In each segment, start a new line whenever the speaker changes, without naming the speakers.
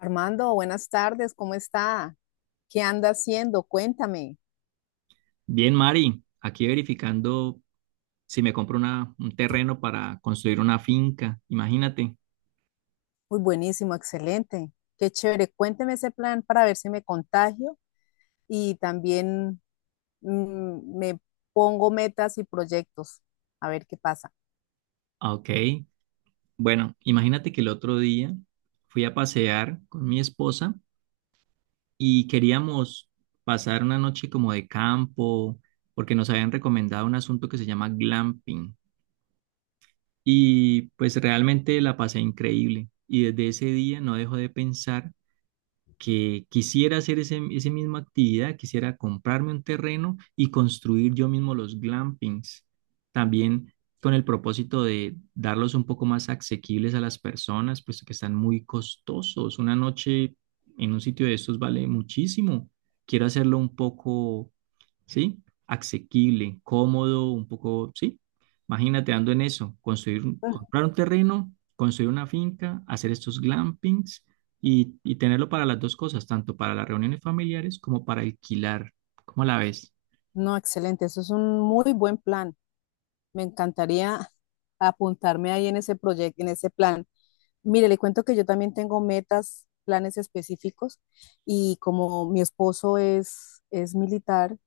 Armando, buenas tardes, ¿cómo está? ¿Qué anda haciendo? Cuéntame.
Bien, Mari, aquí verificando si me compro un terreno para construir una finca, imagínate.
Muy buenísimo, excelente. Qué chévere. Cuénteme ese plan para ver si me contagio y también me pongo metas y proyectos. A ver qué pasa.
Ok, bueno, imagínate que el otro día fui a pasear con mi esposa y queríamos pasar una noche como de campo, porque nos habían recomendado un asunto que se llama glamping. Y pues realmente la pasé increíble. Y desde ese día no dejo de pensar que quisiera hacer esa misma actividad, quisiera comprarme un terreno y construir yo mismo los glampings, también con el propósito de darlos un poco más asequibles a las personas, puesto que están muy costosos. Una noche en un sitio de estos vale muchísimo. Quiero hacerlo un poco, ¿sí? Asequible, cómodo, un poco, ¿sí? Imagínate ando en eso, construir, comprar un terreno, construir una finca, hacer estos glampings y tenerlo para las dos cosas, tanto para las reuniones familiares como para alquilar. ¿Cómo la ves?
No, excelente. Eso es un muy buen plan. Me encantaría apuntarme ahí en ese proyecto, en ese plan. Mire, le cuento que yo también tengo metas, planes específicos y como mi esposo es militar,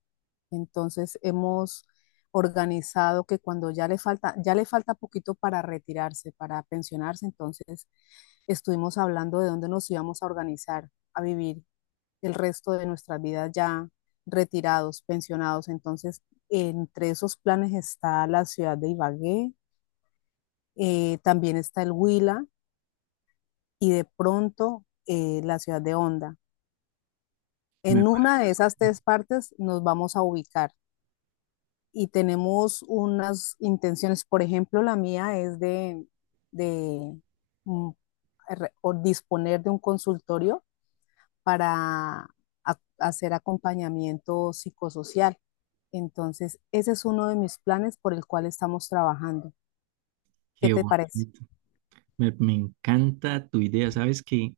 entonces hemos organizado que cuando ya le falta poquito para retirarse, para pensionarse, entonces estuvimos hablando de dónde nos íbamos a organizar a vivir el resto de nuestras vidas ya retirados, pensionados. Entonces, entre esos planes está la ciudad de Ibagué, también está el Huila y de pronto la ciudad de Honda.
Me
En una de
parece.
esas tres partes nos vamos a ubicar. Y tenemos unas intenciones, por ejemplo, la mía es de mm, re- o disponer de un consultorio para hacer acompañamiento psicosocial. Entonces, ese es uno de mis planes por el cual estamos trabajando. ¿Qué
Qué
te parece?
bonito. Me encanta tu idea. ¿Sabes que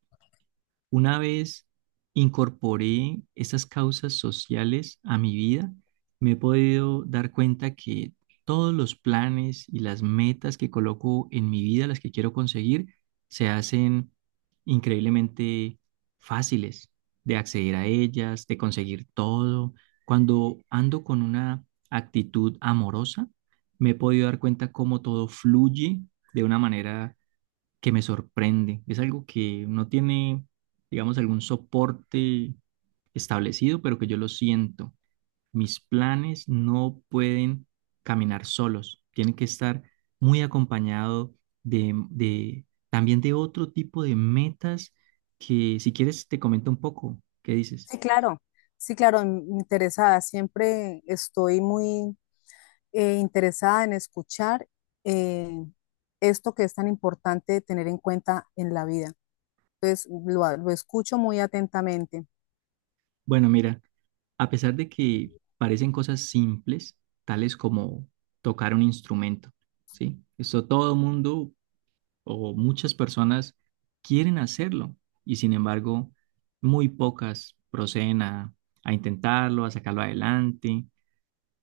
una vez incorporé esas causas sociales a mi vida, me he podido dar cuenta que todos los planes y las metas que coloco en mi vida, las que quiero conseguir, se hacen increíblemente fáciles de acceder a ellas, de conseguir todo? Cuando ando con una actitud amorosa, me he podido dar cuenta cómo todo fluye de una manera que me sorprende. Es algo que no tiene, digamos, algún soporte establecido, pero que yo lo siento. Mis planes no pueden caminar solos, tienen que estar muy acompañado de, también de otro tipo de metas que si quieres te comento un poco, ¿qué dices?
Sí, claro, sí, claro, interesada. Siempre estoy muy interesada en escuchar, eh, esto que es tan importante tener en cuenta en la vida. Entonces lo escucho muy atentamente.
Bueno, mira, a pesar de que parecen cosas simples, tales como tocar un instrumento, ¿sí? Esto todo mundo o muchas personas quieren hacerlo y sin embargo muy pocas proceden a intentarlo, a sacarlo adelante.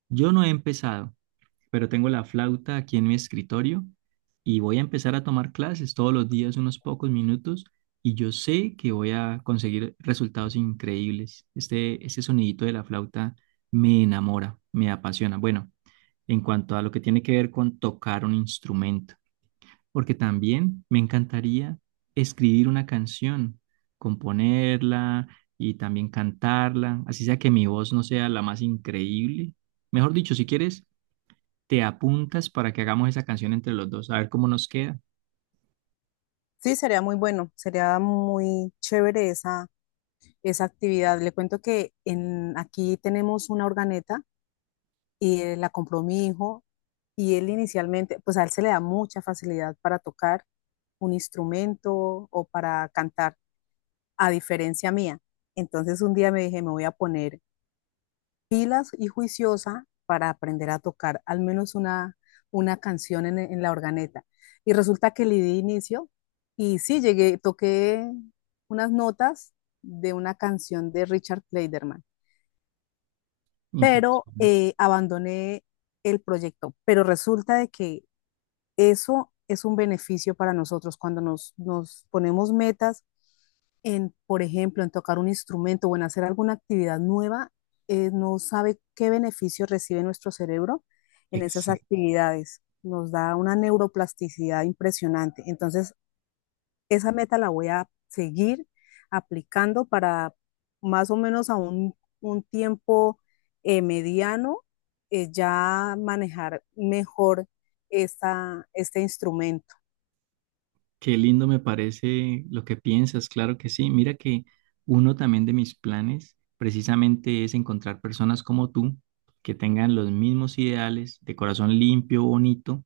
Yo no he empezado, pero tengo la flauta aquí en mi escritorio y voy a empezar a tomar clases todos los días unos pocos minutos y yo sé que voy a conseguir resultados increíbles. Este sonidito de la flauta me enamora, me apasiona. Bueno, en cuanto a lo que tiene que ver con tocar un instrumento, porque también me encantaría escribir una canción, componerla y también cantarla, así sea que mi voz no sea la más increíble. Mejor dicho, si quieres, te apuntas para que hagamos esa canción entre los dos, a ver cómo nos queda.
Sí, sería muy bueno, sería muy chévere esa actividad. Le cuento que en, aquí tenemos una organeta y la compró mi hijo, y él inicialmente, pues a él se le da mucha facilidad para tocar un instrumento o para cantar, a diferencia mía. Entonces un día me dije, me voy a poner pilas y juiciosa para aprender a tocar al menos una canción en la organeta. Y resulta que le di inicio y sí, llegué, toqué unas notas de una canción de Richard Clayderman, pero
Impresionante.
abandoné el proyecto. Pero resulta de que eso es un beneficio para nosotros cuando nos ponemos metas en, por ejemplo, en tocar un instrumento o en hacer alguna actividad nueva, no sabe qué beneficio recibe nuestro cerebro en esas
Exacto.
actividades. Nos da una neuroplasticidad impresionante. Entonces, esa meta la voy a seguir aplicando para más o menos un tiempo mediano, ya manejar mejor este instrumento.
Qué lindo me parece lo que piensas, claro que sí. Mira que uno también de mis planes precisamente es encontrar personas como tú que tengan los mismos ideales, de corazón limpio, bonito,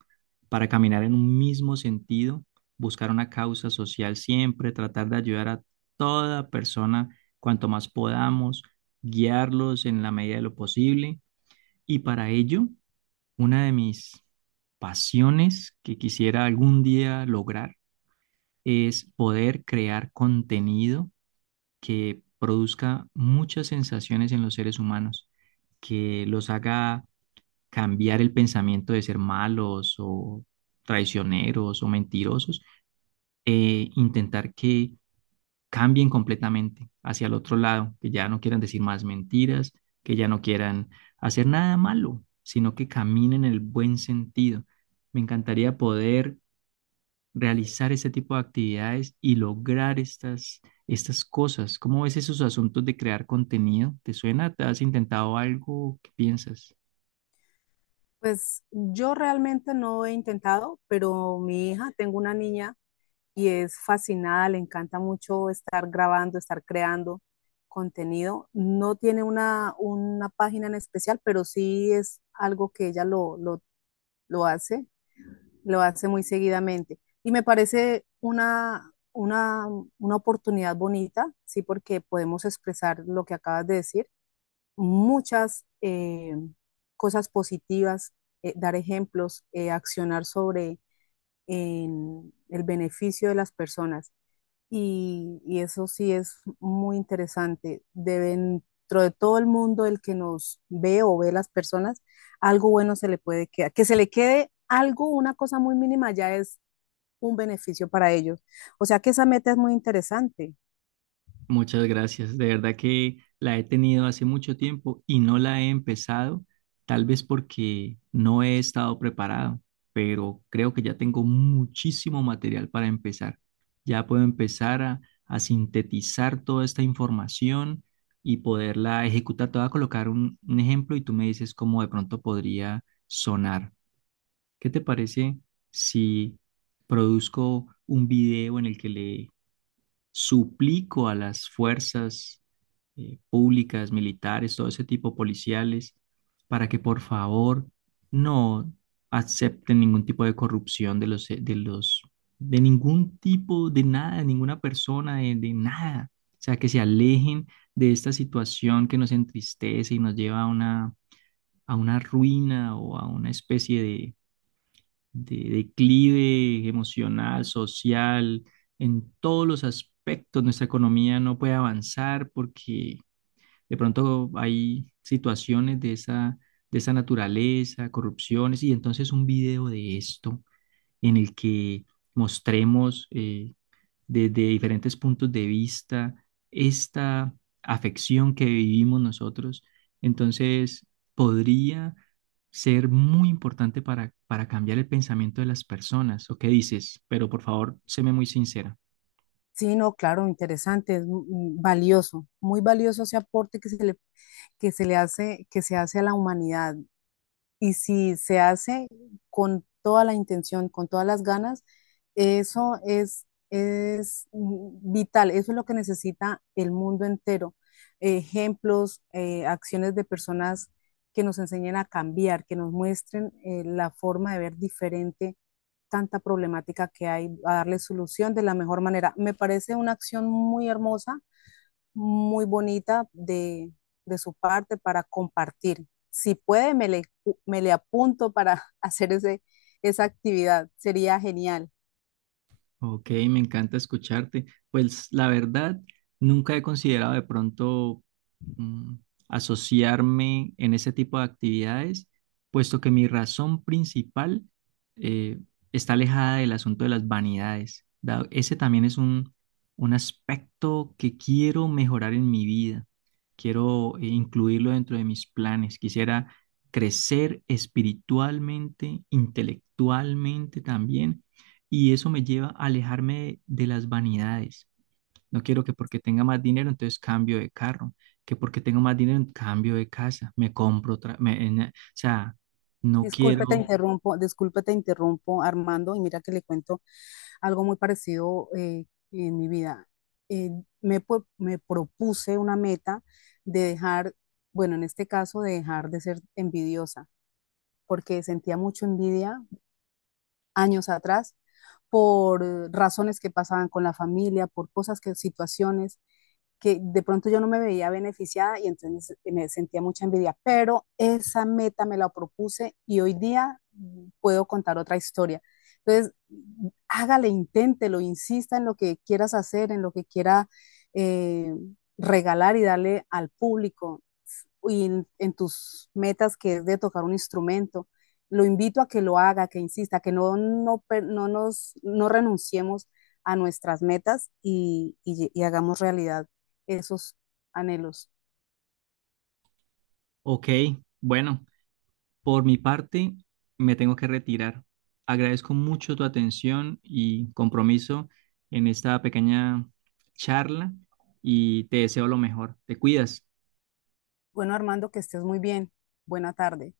para caminar en un mismo sentido, buscar una causa social siempre, tratar de ayudar a toda persona cuanto más podamos, guiarlos en la medida de lo posible. Y para ello, una de mis pasiones que quisiera algún día lograr es poder crear contenido que produzca muchas sensaciones en los seres humanos, que los haga cambiar el pensamiento de ser malos o traicioneros o mentirosos, e intentar que cambien completamente hacia el otro lado, que ya no quieran decir más mentiras, que ya no quieran hacer nada malo, sino que caminen en el buen sentido. Me encantaría poder realizar ese tipo de actividades y lograr estas cosas. ¿Cómo ves esos asuntos de crear contenido? ¿Te suena? ¿Te has intentado algo? ¿Qué piensas?
Pues yo realmente no he intentado, pero mi hija, tengo una niña y es fascinada, le encanta mucho estar grabando, estar creando contenido. No tiene una página en especial, pero sí es algo que ella lo hace, lo hace muy seguidamente. Y me parece una oportunidad bonita, sí, porque podemos expresar lo que acabas de decir muchas cosas positivas, dar ejemplos, accionar sobre en el beneficio de las personas. Eso sí es muy interesante. Dentro de todo el mundo, el que nos ve o ve las personas, algo bueno se le puede quedar. Que se le quede algo, una cosa muy mínima, ya es un beneficio para ellos. O sea que esa meta es muy interesante.
Muchas gracias. De verdad que la he tenido hace mucho tiempo y no la he empezado, tal vez porque no he estado preparado, pero creo que ya tengo muchísimo material para empezar. Ya puedo empezar a sintetizar toda esta información y poderla ejecutar. Te voy a colocar un ejemplo y tú me dices cómo de pronto podría sonar. ¿Qué te parece si produzco un video en el que le suplico a las fuerzas públicas, militares, todo ese tipo policiales, para que por favor no acepten ningún tipo de corrupción de ningún tipo, de nada, de ninguna persona, de nada? O sea, que se alejen de esta situación que nos entristece y nos lleva a una ruina o a una especie de declive emocional, social, en todos los aspectos. Nuestra economía no puede avanzar porque de pronto hay situaciones de de esa naturaleza, corrupciones, y entonces un video de esto en el que mostremos desde diferentes puntos de vista esta afección que vivimos nosotros, entonces podría ser muy importante para cambiar el pensamiento de las personas. ¿O qué dices? Pero por favor, séme muy sincera.
Sí, no, claro, interesante, es valioso, muy valioso ese aporte que se le hace, que se hace a la humanidad. Y si se hace con toda la intención, con todas las ganas, eso es vital, eso es lo que necesita el mundo entero. Ejemplos, acciones de personas que nos enseñen a cambiar, que nos muestren, la forma de ver diferente tanta problemática que hay, a darle solución de la mejor manera. Me parece una acción muy hermosa, muy bonita de su parte para compartir. Si puede, me le apunto para hacer esa actividad. Sería genial.
Ok, me encanta escucharte. Pues la verdad, nunca he considerado de pronto mm, asociarme en ese tipo de actividades, puesto que mi razón principal eh, está alejada del asunto de las vanidades. Ese también es un aspecto que quiero mejorar en mi vida. Quiero incluirlo dentro de mis planes. Quisiera crecer espiritualmente, intelectualmente también y eso me lleva a alejarme de las vanidades. No quiero que porque tenga más dinero, entonces cambio de carro, que porque tengo más dinero, cambio de casa, me compro otra, o sea, no quiero,
Disculpe, te interrumpo, Armando, y mira que le cuento algo muy parecido, en mi vida. Eh, me, me propuse una meta de dejar, bueno, en este caso, de dejar de ser envidiosa, porque sentía mucha envidia años atrás por razones que pasaban con la familia, por cosas que, situaciones que de pronto yo no me veía beneficiada y entonces me sentía mucha envidia, pero esa meta me la propuse y hoy día puedo contar otra historia. Entonces, hágale, inténtelo, insista en lo que quieras hacer, en lo que quiera eh, regalar y darle al público y en tus metas que es de tocar un instrumento, lo invito a que lo haga, que insista, que no, no, no renunciemos a nuestras metas y hagamos realidad esos anhelos.
ok, bueno, por mi parte, me tengo que retirar. Agradezco mucho tu atención y compromiso en esta pequeña charla y te deseo lo mejor. Te cuidas.
Bueno, Armando, que estés muy bien. Buena tarde.